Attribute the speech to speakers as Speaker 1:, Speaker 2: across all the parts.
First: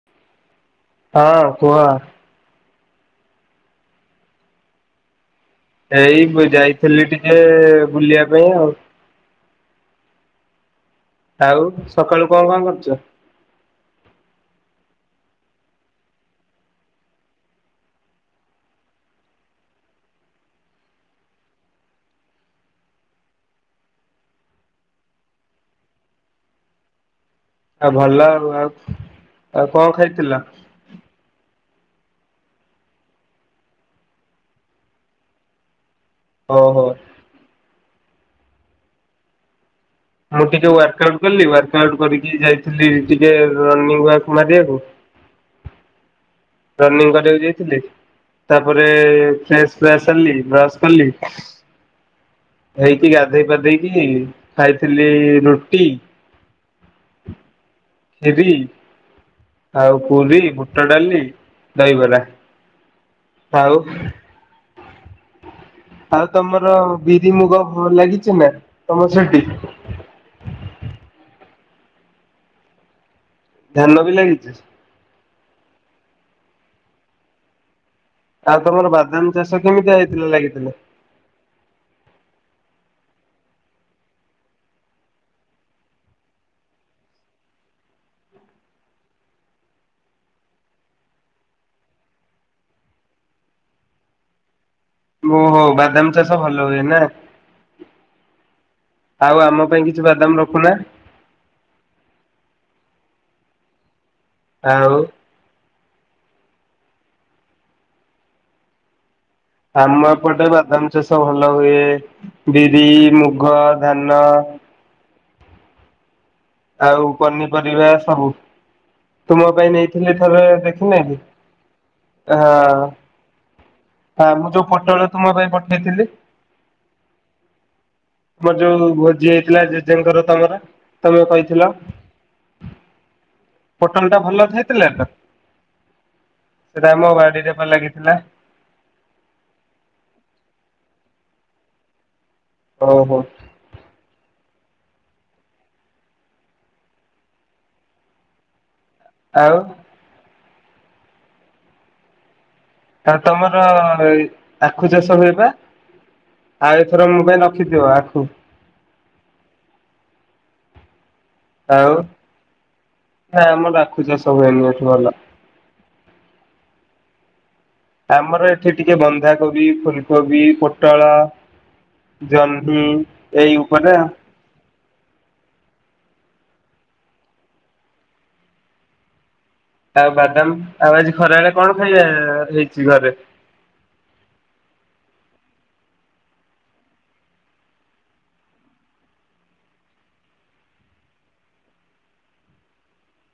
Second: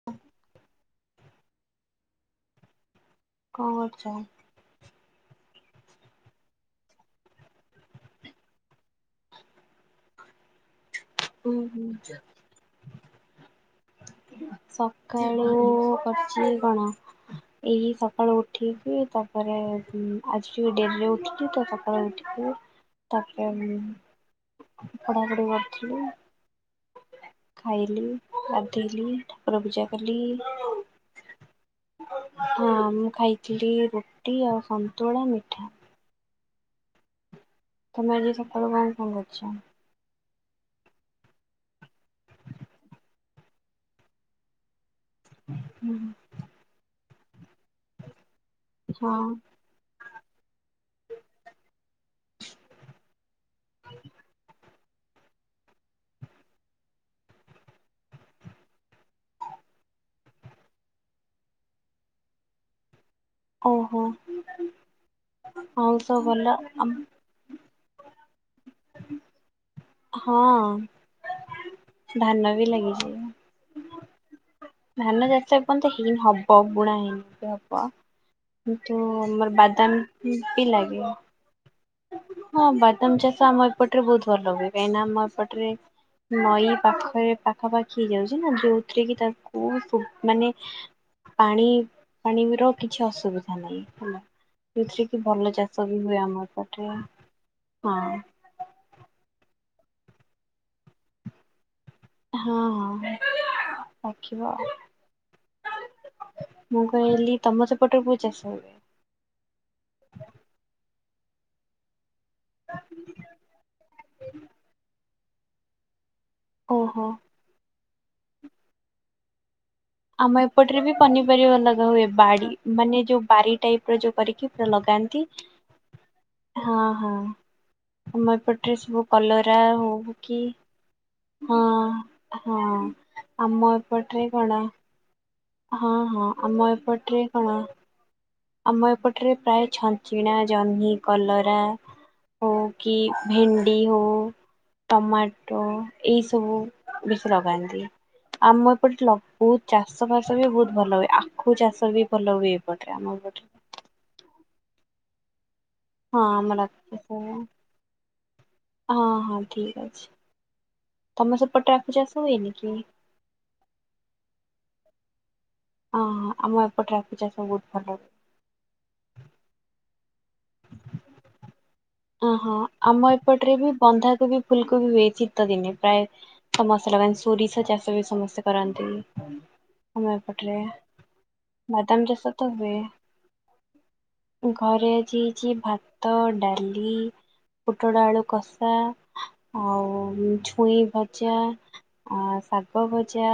Speaker 1: [unintelligible]
Speaker 2: ହଁ କୁହ।
Speaker 1: କଣ କରୁଚ?
Speaker 2: ଏଇ ପୁ ଯାଇଥିଲି ଟିକେ ବୁଲିବା ପାଇଁ ଆଉ।
Speaker 1: ହୁଁ
Speaker 2: ଆଉ
Speaker 1: ହୁଁ।
Speaker 2: ସକାଳୁ କଣ କଣ କରୁଛ?
Speaker 1: ସକାଳୁ କରୁଚି କଣ। ଏଇ ସକାଳୁ ଉଠିକି ତାପରେ ଆଜି ଟିକେ ଡେରିରେ ଉଠିଲି ତ ସକାଳୁ ଉଠିକି। ତାପେରେ ମୁଁ ପଢାପଢି କରୁଥିଲି।
Speaker 2: ଆଉ
Speaker 1: ଖାଇଲି
Speaker 2: ଭଲ ଆଉ ଆଉ
Speaker 1: ଗାଧେଇଲି ଠାକୁର
Speaker 2: ଆଉ କଣ
Speaker 1: ପୂଜା କଲି।
Speaker 2: ଖାଇଥିଲ?
Speaker 1: ହଁ ମୁଁ ଖାଇଥିଲି ରୁଟି ଆଉ ସନ୍ତୁଳା ମିଠା।
Speaker 2: ହଉ ହଉ।
Speaker 1: ତମେ ଆଜି ସକାଳୁ କଣ କଣ କରିଛ?
Speaker 2: ମୁଁ ଟିକେ ୱାର୍କ ଆଉଟ୍ କଲି ୱାର୍କ ଆଉଟ୍ କରିକି ଯାଇଥିଲି ଟିକେ ରନିଙ୍ଗ ୱାକ ମାରିବାକୁ।
Speaker 1: ହୁଁ।
Speaker 2: ରନିଂ କରିବାକୁ ଯାଇଥିଲି ତାପରେ
Speaker 1: ହଁ
Speaker 2: ଫ୍ରେସ ଫୁଆସ ହେଲି ବ୍ରସ କଲି। ହେଇକି ଗାଧେଇ ପାଧେଇକି ଖାଇଥିଲି ରୁଟି।
Speaker 1: [unintelligible]
Speaker 2: ଯିବି। ଆଉ ପୁରୀ ବୁଟ ଡାଲି ଦହିବରା। ଆଉ
Speaker 1: ଓହୋ। ସବୁ
Speaker 2: ଆଉ
Speaker 1: ଭଲ
Speaker 2: ତମର ବିରି ମୁଗ ଭଲ ଲାଗିଛି ନା ତମର ସେଠି?
Speaker 1: ହଁ ଧାନ ବି ଲାଗିଛି।
Speaker 2: ଧାନ ବି ଲାଗିଛି?
Speaker 1: ଧାନ ଚାଷ ଏପନ୍ତ ହେଇନି ହବ ବୁଣା ହେଇନି ହବ।
Speaker 2: ଆଉ ତମର
Speaker 1: କିନ୍ତୁ
Speaker 2: ବାଦାମ
Speaker 1: ମୋର
Speaker 2: ଚାଷ କେମିତିଆ
Speaker 1: ବାଦାମ
Speaker 2: ହେଇଥିଲା
Speaker 1: ବି
Speaker 2: ଲାଗିଥିଲା?
Speaker 1: ଲାଗେ। ହଁ ବାଦାମ ଚାଷ ଆମ ଏପଟରେ ବହୁତ ଭଲ ହୁଏ କାହିଁନା ଆମ ଏପଟରେ ନଈ ପାଖରେ ପାଖାପାଖି ହେଇଯାଉଛି ନା ଯୋଉଥିରେ କି ତାକୁ ମାନେ ପାଣି ପାଣିର କିଛି ଅସୁବିଧା ନାହିଁ ହେଲା। ଯେଉଥିରେ କି ଭଲ
Speaker 2: ଓହୋ
Speaker 1: ଚାଷ ବି
Speaker 2: ବାଦାମ
Speaker 1: ହୁଏ
Speaker 2: ଚାଷ
Speaker 1: ଆମର
Speaker 2: ଭଲ ହୁଏ
Speaker 1: ଏପଟେ
Speaker 2: ନା
Speaker 1: ହଁ।
Speaker 2: ଆଉ ଆମ ପାଇଁ କିଛି ବାଦାମ ରଖୁନାହାନ୍ତି?
Speaker 1: ହଁ ହଁ ଅଛି ବା।
Speaker 2: ଆଉ
Speaker 1: ମୁଁ କହିଲି ତମ ସେପଟେ କୋଉଁ ଚାଷ ହୁଏ?
Speaker 2: ଆମ ଏପଟେ ବାଦାମ ଚାଷ ଭଲ ହୁଏ ବିରି, ମୁଗ, ଧାନ
Speaker 1: ଓହୋ।
Speaker 2: ଆଉ ପନିପରିବା ସବୁ ତୁମ ପାଇଁ ନେଇଥି
Speaker 1: ଆମ ଏପଟରେ ବି ପନିପରିବା ଲଗା ହୁଏ
Speaker 2: ହଁ
Speaker 1: ବାଡି ମାନେ ଯୋଉ ବାରି ଟାଇପ ର ଯୋଉ
Speaker 2: ହଁ
Speaker 1: କରିକି
Speaker 2: ମୁଁ ଯୋଉ
Speaker 1: ପୁରା
Speaker 2: ପୋଟଳ
Speaker 1: ଲଗାନ୍ତି।
Speaker 2: ତୁମ ପାଇଁ ପଠେଇଥିଲି?
Speaker 1: ହଁ ହଁ। ଆମ
Speaker 2: ମୋର
Speaker 1: ଏପଟରେ
Speaker 2: ଯୋଉ
Speaker 1: ସବୁ
Speaker 2: ଭୋଜି
Speaker 1: କଲୋରା
Speaker 2: ହେଇଥିଲା ଜେଜେଙ୍କର
Speaker 1: [inaudible] କି।
Speaker 2: ତମର ତମେ
Speaker 1: ହଁ
Speaker 2: କହିଥିଲ।
Speaker 1: ହଁ ଆମ
Speaker 2: ପୋଟଳ ଟା
Speaker 1: ଏପଟରେ
Speaker 2: ଭଲ
Speaker 1: କଣ
Speaker 2: ହେଇଥିଲା ତ
Speaker 1: ହଁ ହଁ ଆମ ଏପଟରେ କଣ?
Speaker 2: ହେଲା
Speaker 1: ଆମ ଏପଟରେ ପ୍ରାୟ ଛଞ୍ଚିଣା ଜହ୍ନି କଲରା ହ କି
Speaker 2: ଓହୋ
Speaker 1: ଭେଣ୍ଡି ହଉ। ଟମାଟୋ ଏଇ ସବୁ ବେଶୀ ଲଗାନ୍ତି ଆମ ଏପଟେ
Speaker 2: ଆଉ
Speaker 1: ବହୁତ ଚାଷ ବାସ ବି ବହୁତ ଭଲ ହୁଏ ଆଖୁ ଚାଷ ବି ଭଲ ହୁଏ। ଏପଟରେ ଆମ
Speaker 2: ଆ
Speaker 1: ଏପଟରେ।
Speaker 2: ତମର ଆଖୁ ଚାଷ ହୁଏବା
Speaker 1: ହଁ ଆମର ଆଖୁ
Speaker 2: ଆଉ
Speaker 1: ଚାଷ
Speaker 2: ଏଥର ମୁଁ ପାଇଁ
Speaker 1: ହୁଏ
Speaker 2: ରଖି ଥିବ ଆଖୁ।
Speaker 1: ହଁ ହଁ ଠିକ୍ ଅଛି ତମେ ସେପଟେ ଆଖୁ ଚାଷ ହୁଏନି କି?
Speaker 2: ଇ ଆମର ଆଖୁ ଚାଷ ହୁଏନି ଏଠି ଭଲ।
Speaker 1: ହଁ ଆମ ଏପଟେ ଆଖୁ ଚାଷ ବହୁତ ଭଲ।
Speaker 2: ଆମର ଏଠି ଟିକେ ବନ୍ଧାକୋବି ଫୁଲକୋବି ପୋଟଳ
Speaker 1: ଓହୋ
Speaker 2: ଜହ୍ନି
Speaker 1: ଆମ
Speaker 2: ଏଇ
Speaker 1: ଏପଟରେ ବି
Speaker 2: ଉପରେ
Speaker 1: ବନ୍ଧାକୋବି ଫୁଲକୋବି ହୁଏ ଶୀତ ଦିନେ ପ୍ରାୟ ସମସ୍ତେ ଲଗାନ୍ତି ସୋରିଷ ଚାଷ ବି ସମସ୍ତେ କରନ୍ତି।
Speaker 2: ଆଉ
Speaker 1: ଆମ ଏପଟରେ
Speaker 2: ବାଦାମ ଆଉ ଆଜି ଖରା ବେଳେ କଣ ଖାଇବା
Speaker 1: ବାଦାମ ଚାଷ ତ ହୁଏ।
Speaker 2: ହେଇଛି ଘରେ।
Speaker 1: ଘରେ ଆଜି ହେଇଛି ଭାତ ଡାଲି। ପୁଟଳ ଆଳୁ କଷା ଆଉ ଛୁଇଁ ଭଜା। ଆ ଶାଗ ଭଜା।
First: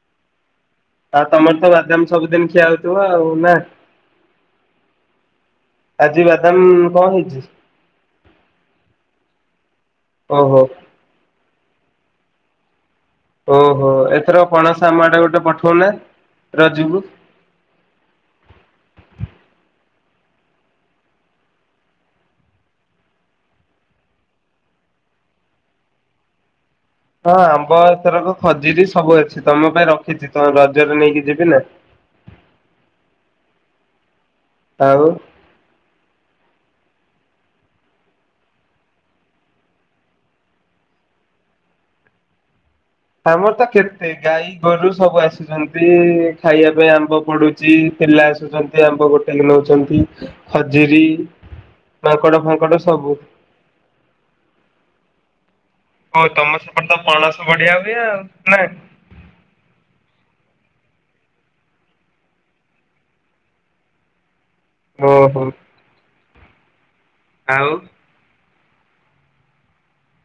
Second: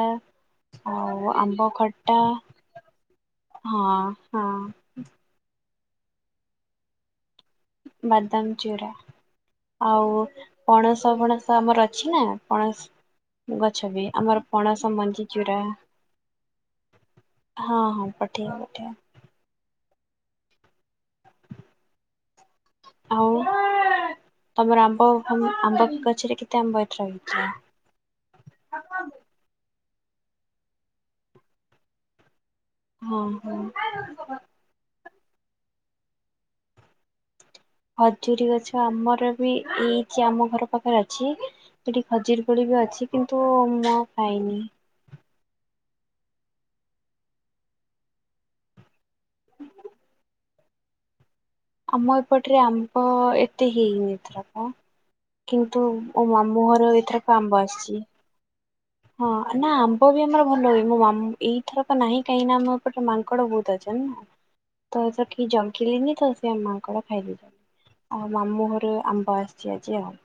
Speaker 1: ଆଉ
Speaker 2: ତମର ତ
Speaker 1: ଆମ୍ବ
Speaker 2: ବାଦାମ
Speaker 1: ଖଟା,
Speaker 2: ସବୁଦିନ ଖିଆ ହଉଥିବ ଆଉ ନା
Speaker 1: ହଁ ହଁ।
Speaker 2: ଆଜି ବାଦାମ କଣ ହେଇଛି?
Speaker 1: ବାଦାମ ଚୁରା, ଆଉ
Speaker 2: ଓହୋ
Speaker 1: ପଣସ ପଣସ ତ ଆମର ଅଛି ନା ଆପଣ ମୁ
Speaker 2: ଓହୋ
Speaker 1: ଗଛ ବି,
Speaker 2: ଏଥର
Speaker 1: ଆମର ପଣସ
Speaker 2: ଆମ ଆଡେ
Speaker 1: ମଞ୍ଜି
Speaker 2: ଗୋଟେ
Speaker 1: ଚୁରା
Speaker 2: ପଠଉନା ରଜକୁ।
Speaker 1: ହଁ ହଁ, ପଠେଇବ ପଠେଇବ। ଆଉ, ତମର ଆମ୍ବ ଆମ୍ବ ଗଛରେ କେ [inaudible]
Speaker 2: ହଁ ଆମ୍ବ ଏଥରକ ଖଜୁରୀ ସବୁ ଅଛି। ତମ ପାଇଁ ରଖିଛି ତ ରଜରେ ନେଇକି ଯିବି ନା।
Speaker 1: ହଁ ହଁ।
Speaker 2: ଆଉ।
Speaker 1: ଖଜୁରୀ ଗଛ ଆମର ବି, ଏଇ ଆମ ଘର ପାଖରେ ଅଛି। ସେଠି ଖଜୁରି କୋଳି ବି ଅଛି। କିନ୍ତୁ
Speaker 2: ଆମର ତ
Speaker 1: ମୁଁ
Speaker 2: କେତେ ଗାଈ
Speaker 1: ଖାଇନି।
Speaker 2: ଗୋରୁ ସବୁ ଆସୁଛନ୍ତି। ଖାଇବା ପାଇଁ ଆମ୍ବ ପଡୁଛି, ପିଲା ଆସୁଛନ୍ତି ଆମ୍ବ ଗୋଟେଇକି ନଉଛନ୍ତି। ଖଜୁରୀ।
Speaker 1: ଆମ ଏପଟରେ ଆମ୍ବ ଏତେ ହେଇନି ଏଥରକ। କିନ୍ତୁ,
Speaker 2: ଓ
Speaker 1: ମୋ ମାମୁଁ ଘର ଏଥର ଆମ୍ବ ଆସିଛି।
Speaker 2: ନାହିଁ।
Speaker 1: ହଁ ନା, ଆମ୍ବ ବି ଆମର ଭଲ ହୁଏ ମୋ ମାମୁ ଏଇଥରକ ନାହିଁ, କାହିଁକି ନା ଆମ ପଟେ ମାଙ୍କଡ ବହୁତ ଅଛନ୍ତି ନା।
Speaker 2: [inaudible]
Speaker 1: ତ ସେଠି ଜାଗିଲେନି ତ ସେ ମାଙ୍କଡ ଖାଇଲି।
Speaker 2: ଆଉ।
Speaker 1: ଆଉ ମାମୁ ଘରୁ ଆମ୍ବ ଆସିଛି ଆଜି ଆଉ।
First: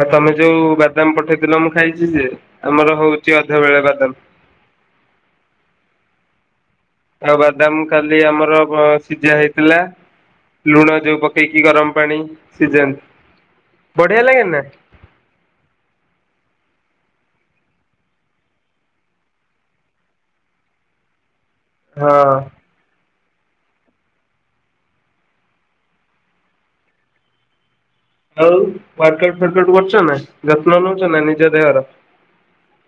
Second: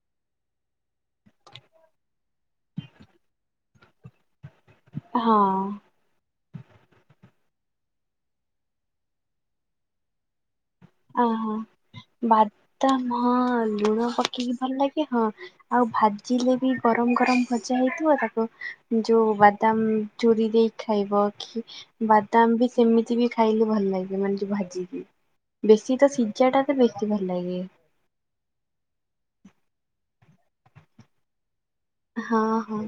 Speaker 2: ଆଉ ତମେ ଯୋଉ ବାଦାମ ପଠେଇଥିଲ ମୁଁ ଖାଇଛି ଯେ। ଆମର ହଉଛି ଅଧ ବେଳେ ବାଦାମ।
Speaker 1: ହଁ।
Speaker 2: ଆଉ ବାଦାମ କାଲି ଆମର ସିଝା ହେଇଥିଲା। ଲୁଣ ଯୋଉ
Speaker 1: ଅ ହଁ
Speaker 2: ପକେଇକି ଗରମ ପାଣି ସିଜନ୍ତି,
Speaker 1: ବାଦାମ
Speaker 2: ବଢିଆ ଲାଗେ ନା।
Speaker 1: କି ହଁ। ଆଉ ଭାଜିଲେ ବି ଗରମ ଗରମ ଭଜା ହେଇଥିବ। ତାକୁ ଯୋଉ ବାଦାମ ଚୁରି ଦେଇକି ଖାଇବ, କି
Speaker 2: ହଁ।
Speaker 1: ବାଦାମ ବି ସେମିତି ବି ଖାଇଲେ ଭଲ ଲାଗିବ। ମାନେ ଯ ଭାଜିକି ବେଶୀ ତ ସିଝା ଟା ତ ବେଶୀ ଭଲ ଲାଗେ।
Speaker 2: ଆଉ ୱାର୍କାଉଟ କରୁଛ ନା। ଯତ୍ନ ନଉଛ ନା ନିଜ ଦେହର।
Speaker 1: ହଁ ହଁ।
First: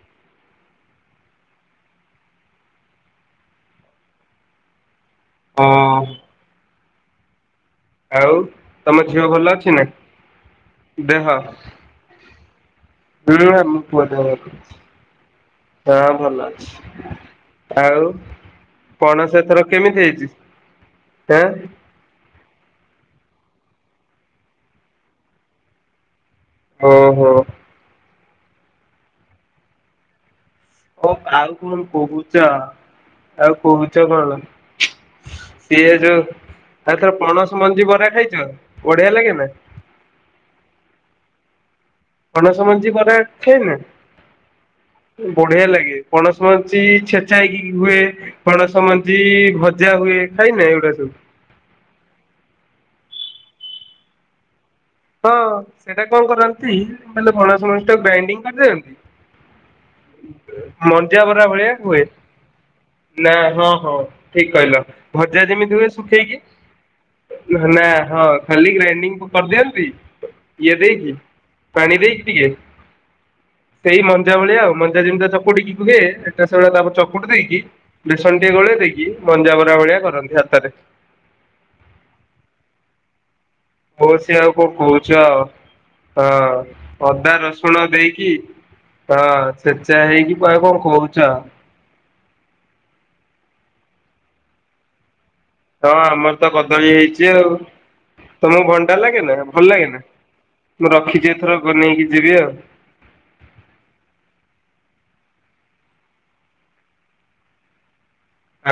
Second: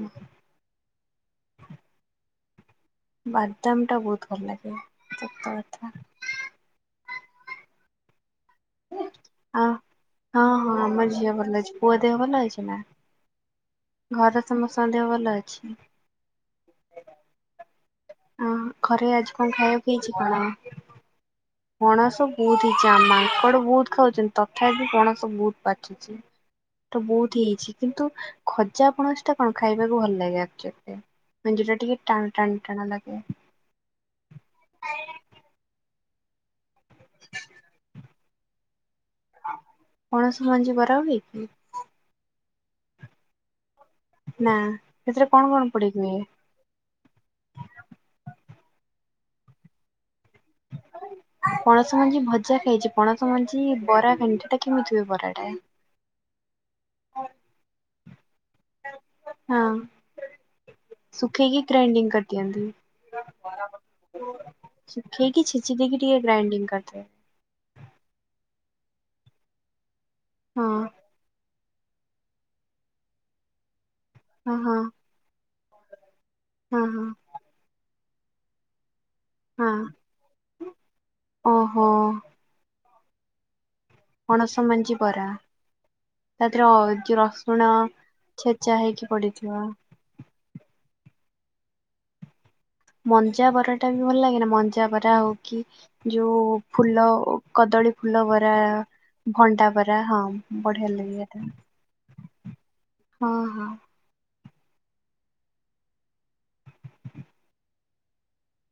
Speaker 1: ବାଦାମ ଟା ବହୁତ ଭଲ ଲାଗେ ସତ। କଥା
Speaker 2: ହଁ ଆଉ, ତମ ଝିଅ ଭଲ
Speaker 1: ଆ
Speaker 2: ଅଛି ନା।
Speaker 1: ହଁ ହଁ ଆମ
Speaker 2: ଦେହ
Speaker 1: ଝିଅ ଭଲ ଅଛି ପୁଅ ଦେହ ଭଲ ହେଇଛି ନା।
Speaker 2: [inaudible] ହୁମ ପୁ ହଁ
Speaker 1: ଘର ସମସ୍ତଙ୍କ ଦେହ ଭଲ ଅଛି
Speaker 2: ଭଲ ଅଛି। ଆଉ,
Speaker 1: ଅ ଘରେ ଆଜି
Speaker 2: ପଣସ
Speaker 1: କଣ
Speaker 2: ଏଥର
Speaker 1: ଖାଇବାକୁ
Speaker 2: କେମିତି ହେଇଛି।
Speaker 1: କଣ?
Speaker 2: ହେଁ
Speaker 1: ପଣସ ବହୁତ ହେଇଛି, ଆମ ମାଙ୍କଡ ବହୁତ ଖାଉଛନ୍ତି ତଥାପି ପଣସ ବହୁତ ପାଚୁଛି।
Speaker 2: ଓହୋ।
Speaker 1: ବହୁତ ହେଇଛି, କିନ୍ତୁ ଖଜା ପଣସ ଟା କଣ ଖାଇବାକୁ ଭଲ ଲାଗେ ଆକଚୁଲି। ଇଏ
Speaker 2: ଓ ଆଉ
Speaker 1: ମାନେ
Speaker 2: କଣ
Speaker 1: ଯୋଉଟା ଟିକେ ଟାଣ
Speaker 2: କହୁଛ
Speaker 1: ଟାଣ ଟାଣା ଲାଗେ।
Speaker 2: ଆଉ କହୁଚ କଣ? ସିଏ ଯୋଉ ଆଉ ଥରେ ପଣସ ମଞ୍ଜି ବରା ଖାଇଚ ବଢ଼ିଆ ଲାଗେନି ନା।
Speaker 1: ପଣସ ମଞ୍ଜିିବରା ହୁଏ କି?
Speaker 2: ପଣସ ମଞ୍ଜି ବରା ଖାଇନ
Speaker 1: ନା ସେଥିରେ କଣ କଣ
Speaker 2: ବଢ଼ିଆ ଲାଗେ।
Speaker 1: ପଡିକି ହୁଏ?
Speaker 2: ପଣସ ମଞ୍ଜି ଛେଚା ହେଇକି ହୁଏ। ପଣସ ମଞ୍ଜି ଭଜା ହୁଏ। ଖାଇନ ଏଉଡା ସବୁ।
Speaker 1: ପଣସ ମଞ୍ଜି ଭଜା ଖାଇଚି। ପଣସ ମଞ୍ଜି ବରା ଖାଇନି। ସେଟା କେମିତି ହୁଏ।
Speaker 2: ହଁ
Speaker 1: ବରାଟା?
Speaker 2: ସେଇଟା କଣ କରନ୍ତି ମାନେ ପଣସ ମଞ୍ଜିଟାକୁ ଗ୍ରାଇଣ୍ଡିଙ୍ଗ କରିଦିଅନ୍ତି।
Speaker 1: ହଁ
Speaker 2: ମଞ୍ଜିଆ ବରା
Speaker 1: ଶୁଖେଇକି
Speaker 2: ଭଳିଆ ହୁଏ।
Speaker 1: ଗ୍ରାଇଣ୍ଡିଙ୍ଗ କରିଦିଅନ୍ତି।
Speaker 2: ନାଁ ହଁ ହଁ ଠିକ୍ କହିଲ
Speaker 1: ଶୁଖେଇକି
Speaker 2: ଭଜା
Speaker 1: ଛେଚି
Speaker 2: ଯେମିତି ହୁଏ
Speaker 1: ଦେଇକି ଟିକେ
Speaker 2: ଶୁଖେଇକି।
Speaker 1: ଗ୍ରାଇଣ୍ଡିଙ୍ଗ କରିଦେବେ
Speaker 2: ନାଁ ହଁ ଖାଲି ଗ୍ରାଇଣ୍ଡିଙ୍ଗ କରିଦିଅନ୍ତି।
Speaker 1: ହଁ
Speaker 2: ଇଏ ଦେଇକି ପାଣି ଦେଇକି ଟିକେ ସେଇ ମନ୍ ମଞ୍ଜା
Speaker 1: ହଁ
Speaker 2: ଭଳିଆ ଆଉ
Speaker 1: ହଁ
Speaker 2: ମଞ୍ଜା ଯେମିତି ଚକୁଟିକି ହୁଏ। ଏଟା ସେହିଭଳିଆ
Speaker 1: ହଁ
Speaker 2: ତାପରେ
Speaker 1: ହଁ।
Speaker 2: ଚକୁଟି ଦେଇକି ବେସନ ଟିକେ ଗୋଳେଇ ଦେଇକି
Speaker 1: ହଁ
Speaker 2: ମଞ୍ଜାବରା ଭଳିଆ କରନ୍ତି ହାତରେ।
Speaker 1: ଓହୋ
Speaker 2: ମାଉସୀ ଆଉ
Speaker 1: ପଣସ
Speaker 2: କଣ
Speaker 1: ମଞ୍ଜି
Speaker 2: କହୁଚ?
Speaker 1: ବରା
Speaker 2: ହଁ
Speaker 1: ତା ଦେହରେ ଯୋଉ
Speaker 2: ଅଦା ରସୁଣ ଦେଇକି
Speaker 1: ଛେଚା ହେଇକି
Speaker 2: ହଁ
Speaker 1: ପଡିଥିବ।
Speaker 2: ଛେଚ୍ ଏଟା ହେଇକି କୁଆଡ଼େ କଣ କହୁଚ?
Speaker 1: ମଞ୍ଜା ବରାଟା ବି ଭଲ ଲାଗେନା। ମଞ୍ଜା ବରା ଆଉ କି
Speaker 2: ହଁ ଆମର
Speaker 1: ଯୋଉ
Speaker 2: ତ କଦଳୀ
Speaker 1: ଫୁଲ
Speaker 2: ହେଇଛି ଆଉ।
Speaker 1: କଦଳୀ ଫୁଲ ବରା
Speaker 2: ତମକୁ ଭଣ୍ଡା ଲାଗେ ନା ଭଲ
Speaker 1: ଭଣ୍ଡା
Speaker 2: ଲାଗେ ନା
Speaker 1: ବରା ହଁ। ବଢିଆ
Speaker 2: ମୁଁ
Speaker 1: ଲାଗେ
Speaker 2: ରଖିଛି
Speaker 1: ଏଟା
Speaker 2: ଏଥର ବନେଇକି ଯିବି ଆଉ।
Speaker 1: ହଁ ହଁ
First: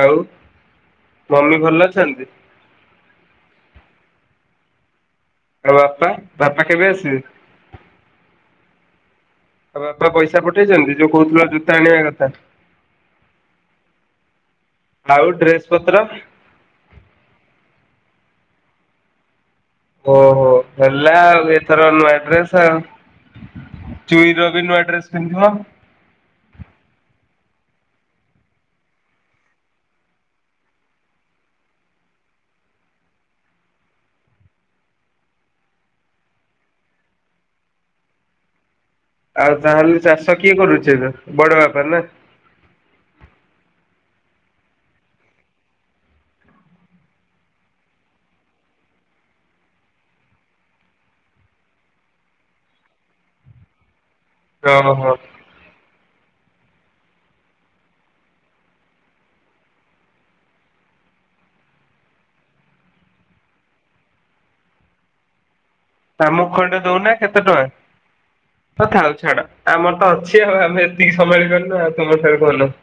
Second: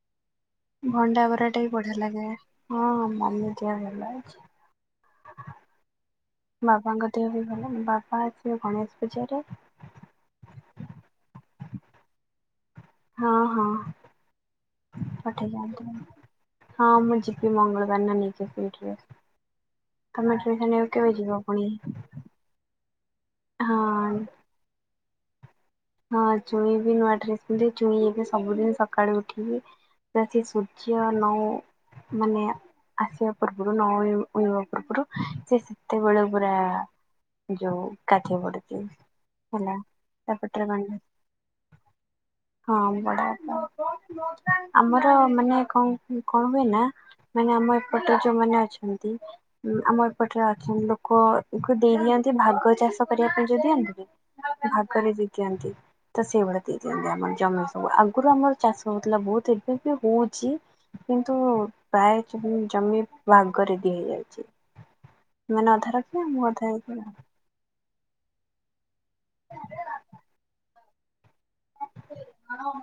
Speaker 2: ଆଉ
Speaker 1: ଭଣ୍ଡା
Speaker 2: ମମି
Speaker 1: ବରାଟା ବି
Speaker 2: ଭଲ
Speaker 1: ବଢ଼ିଆ
Speaker 2: ଅଛନ୍ତି
Speaker 1: ଲାଗେ। ହଁ ମମି ଦେହ ଭଲ ଅଛି।
Speaker 2: ଆଉ ବାପା ବାପା କେବେ
Speaker 1: ବାପାଙ୍କ
Speaker 2: ଆସିବେ?
Speaker 1: ଦେହ ବି ଭଲ ବାପା ଆସିବେ ଗଣେଶ ପୂଜାରେ।
Speaker 2: ଆଉ ବାପା ପଇସା ପଠେଇଚନ୍ତି ଯୋଉ କହୁଥିଲ ଜୋତା ଆଣିବା କଥା।
Speaker 1: ହଁ ହଁ
Speaker 2: ଆଉ ଡ୍ରେସ
Speaker 1: ପଠେଇଚନ୍ତି।
Speaker 2: ପତ୍ର
Speaker 1: ହଁ ମୁଁ ଯିବି ମଙ୍ଗଳବାର ନାନୀ [unintelligible]
Speaker 2: ଓହୋ ହେଲା
Speaker 1: ଯିବ
Speaker 2: ଆଉ
Speaker 1: ପୁଣି
Speaker 2: ଏଥର ନୂଆ ଡ୍ରେସ୍ ଆଉ
Speaker 1: ହଁ
Speaker 2: ଚୁଇଁର ଏବେ ନୂଆ ଡ୍ରେସ୍ ପିନ୍ଧିବ।
Speaker 1: ହଁ ଚୁଇଁ ବି ନୂଆ ଡ୍ରେସ ପିନ୍ଧିବି ଚୁଇଁ ଏବେ ସବୁଦିନ ସଖାଳେ ଉଠିକି ତା ଠି ସୂର୍ଯ୍ୟ ନୋଉ ମାନେ ଆସିବା ପୂର୍ବରୁ ନୋଉ ନୋଉନୁ ପୂର୍ବରୁ ସେ ସେତେବେଳେ ପୁରା ଯୋଉ ଗାଧେଇ ପଡୁଚି।
Speaker 2: ଆଉ ତାହେଲେ ଚାଷ କିଏ କରୁଚେ ତ ବଡ଼ବାପା ନା।
Speaker 1: ହଁ ବଡ଼ବାପା ଆମର ମାନେ କଣ କଣ ହୁଏ ନା। ମାନେ ଆମ ଏପଟେ ଯୋଉ ମାନେ ଅଛନ୍ତି। ଆମ ଏପଟରେ ଅଛନ୍ତି ଲୋକଙ୍କୁ ଦେଇ ଦିଅନ୍ତି ଭାଗ ଚାଷ କରିବା ପାଇଁ ଯୋଉ ଦିଅନ୍ତି ନି। ଭାଗରେ
Speaker 2: ଓହୋ।
Speaker 1: ବି ଦିଅନ୍ତି। ତ ସେଇଭଳିଆ ଦେଇ ଦିଅନ୍ତି ଆମର ଜମି ସବୁ ଆଗରୁ ଆମର ଚାଷ ହଉଥିଲା ବହୁତ ଏବେ ବି ହଉଚି। କିନ୍ତୁ ପ୍ରାୟ ଜମି ଭାଗରେ ଦିଆଯାଉଛି। ମାନେ ଆଧାର
Speaker 2: ଆମକୁ ଏଇଟା ଦଉନା କେତେ ଟଙ୍କା। କଥା ଆଉ ଛାଡ ଆମର ତ ଅଛି ଆଉ ଆମେ ଏତିକି ସମ୍ଭାଳି ପାରୁନୁ ଆଉ ତମ [unintelligible]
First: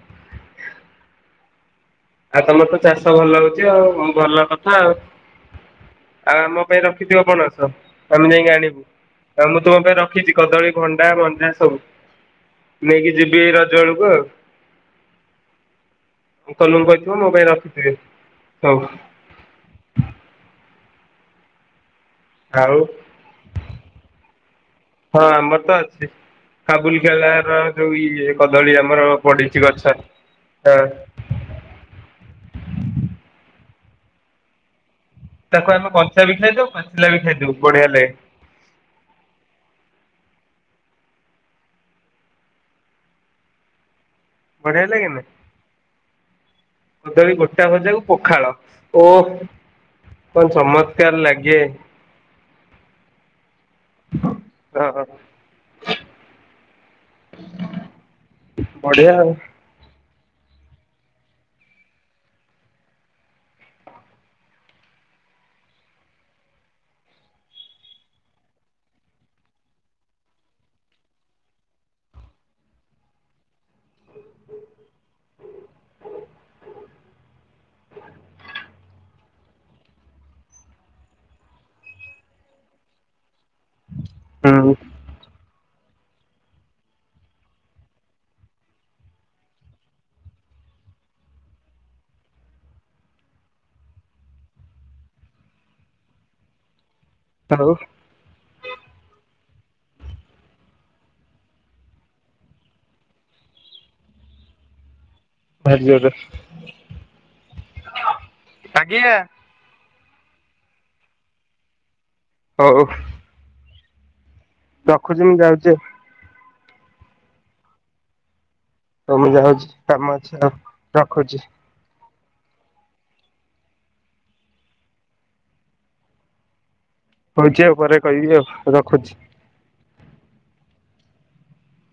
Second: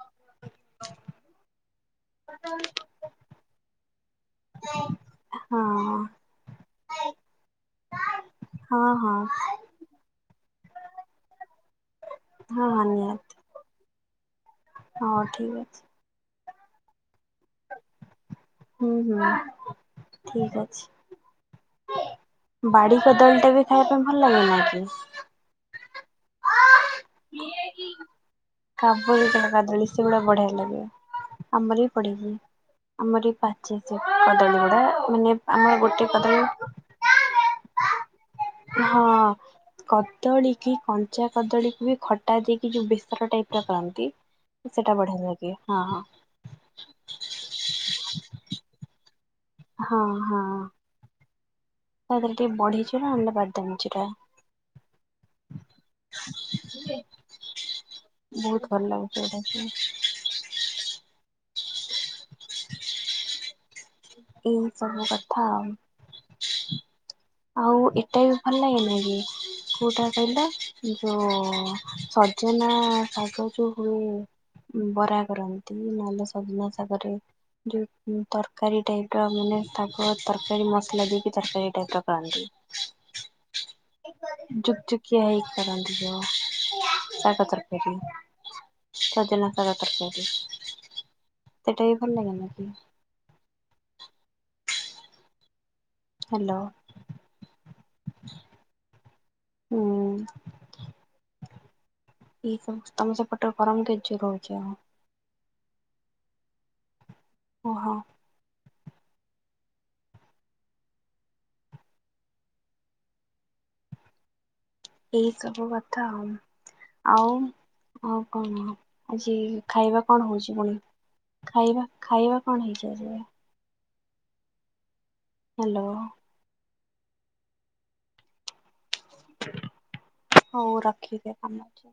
Speaker 2: ଆଉ ତମର ତ ଚାଷ ଭଲ ହଉଛି ଆଉ ଭଲ କଥା ଆଉ।
Speaker 1: ହଁ।
Speaker 2: ଆଉ ଆମ ପାଇଁ ରଖିଥିବ ପଣସ ଆମେ ଯାଇକି ଆଣିବୁ
Speaker 1: ହଁ ହଁ
Speaker 2: ଆ ତମ ପାଇଁ ରଖିଛି କଦଳୀ ଭଣ୍ଡା ମଞ୍ଜା ସବୁ
Speaker 1: ହଁ ହଁ
Speaker 2: ନେଇକି ଯିବି ଏଇ ରଜ ବେଳକୁ ଆଉ।
Speaker 1: ହଁ ଠିକ୍ ଅଛି।
Speaker 2: ଅଙ୍କଲ ଙ୍କୁ କହିଥିବ ମୋ ପାଇଁ ରଖିଥିବେ। ସବୁ
Speaker 1: ହୁଁ ହୁଁ ଠିକ ଅଛି।
Speaker 2: ଆଉ
Speaker 1: ବାଡିି କଦଳିଟା ବି ଖାଇବା ପାଇଁ ଭଲ ଲାଗେନା କି?
Speaker 2: ହଁ ଆମର ତ ଅଛି କାବୁଲ ଖେଲାର ଯୋଉ ଇଏ କ ଦଳି ଆମର
Speaker 1: କାବୁଲି ଚଣା
Speaker 2: ପଡିଛି
Speaker 1: କଦଳୀ
Speaker 2: ଗଛ
Speaker 1: ସେଗୁଡା ବଢିଆ
Speaker 2: ହଁ
Speaker 1: ଲାଗେ ଆମର ବି ପଡିଛି ଆମର ବି ପାଚିଚି ସେ କଦଳୀ ଗୁଡା ମାନେ ଆମର ଗୋଟିଏ କଦଳୀ
Speaker 2: ପିଲା ବି ଖାଇଦବୁ ବଢିଆଲେ
Speaker 1: ହଁ। କଦଳୀ କି କଞ୍ଚା କଦଳୀକୁ ବି ଖଟା ଦେଇକି ଯୋଉ ବେସର ଟାଇପ ର କରନ୍ତି। ସେଇଟା ବଢିଆ ଲାଗେ ହଁ ହଁ।
Speaker 2: କଦଳୀ ଗୋଟା ଭଜାକୁ ପଖାଳ ଓ
Speaker 1: ହଁ ହଁ।
Speaker 2: କଣ ଚମ ତ୍କାର ଲାଗେ?
Speaker 1: ତା ଧିଅରେ ଟିକେ ବଢି ଚୁରା ନହେଲେ ବାଦାମ ଚୁରା।
Speaker 2: ହ ହ।
Speaker 1: ବହୁତ ଭଲ ଲାଗୁଛି ଏଇଟା ଏଇ ସବୁ କଥା ଆଉ ଏଟା ବି ଭଲ ଲାଗେନା କି କୋଉଟା କହିଲ ଯୋଉ ସଜନା ଶାଗ ଯୋଉ ହୁଏ ବରା କରନ୍ତି ନଲେ ସଜନା ଶାଗରେ ଯୋଉ ତରକାରୀ ଟାଇପ ର ମାନେ ଶାଗ ତରକାରୀ ମସଲା ଦେଇକି ତରକାରୀ ଟାଇପ ର କରନ୍ତି ଜୁକଜୁକ।
Speaker 2: ହୁଁ
Speaker 1: [unintelligible] ହେଇକି ଯୋଉ କରନ୍ତି ଶାଗ ତରକାରି। ସଜନା ଶାଗ ତରକାରୀ ସେଟା ବି ଭଲ ଲାଗେ ନା। ହ୍ୟାଲୋ।
Speaker 2: [unintelligible]
Speaker 1: ହୁଁ। ଏ ସବ ତମସା ପଟରେ ଗରମ କେ ଜ ରହୁଛି ଆ
Speaker 2: [unintelligible]
Speaker 1: ଓହୋ।
Speaker 2: ଆଜ୍ଞା। ହଉ। ରଖୁଛି
Speaker 1: ଏଇ
Speaker 2: ମୁଁ
Speaker 1: ସବୁ
Speaker 2: ଯାଉଛି
Speaker 1: କଥା ଆଉ ଆଉ ହଉ କଣ
Speaker 2: ଆଉ ମୁଁ
Speaker 1: ଆଜି
Speaker 2: ଯାଉଛି କାମ
Speaker 1: ଖାଇବା
Speaker 2: ଅଛି
Speaker 1: କଣ
Speaker 2: ଆଉ।
Speaker 1: ହଉଛି ପୁଣି
Speaker 2: ରଖୁଛି
Speaker 1: ଖାଇବା ଖାଇବା କଣ ହେଇଛି ଆଜି? ହ୍ୟାଲୋ।
Speaker 2: କହୁଛି ଆଉ ପରେ କହିବି ଆଉ ରଖୁଛି।
Speaker 1: ହଉ ରଖିଦିଅ କାମ ଅଛି।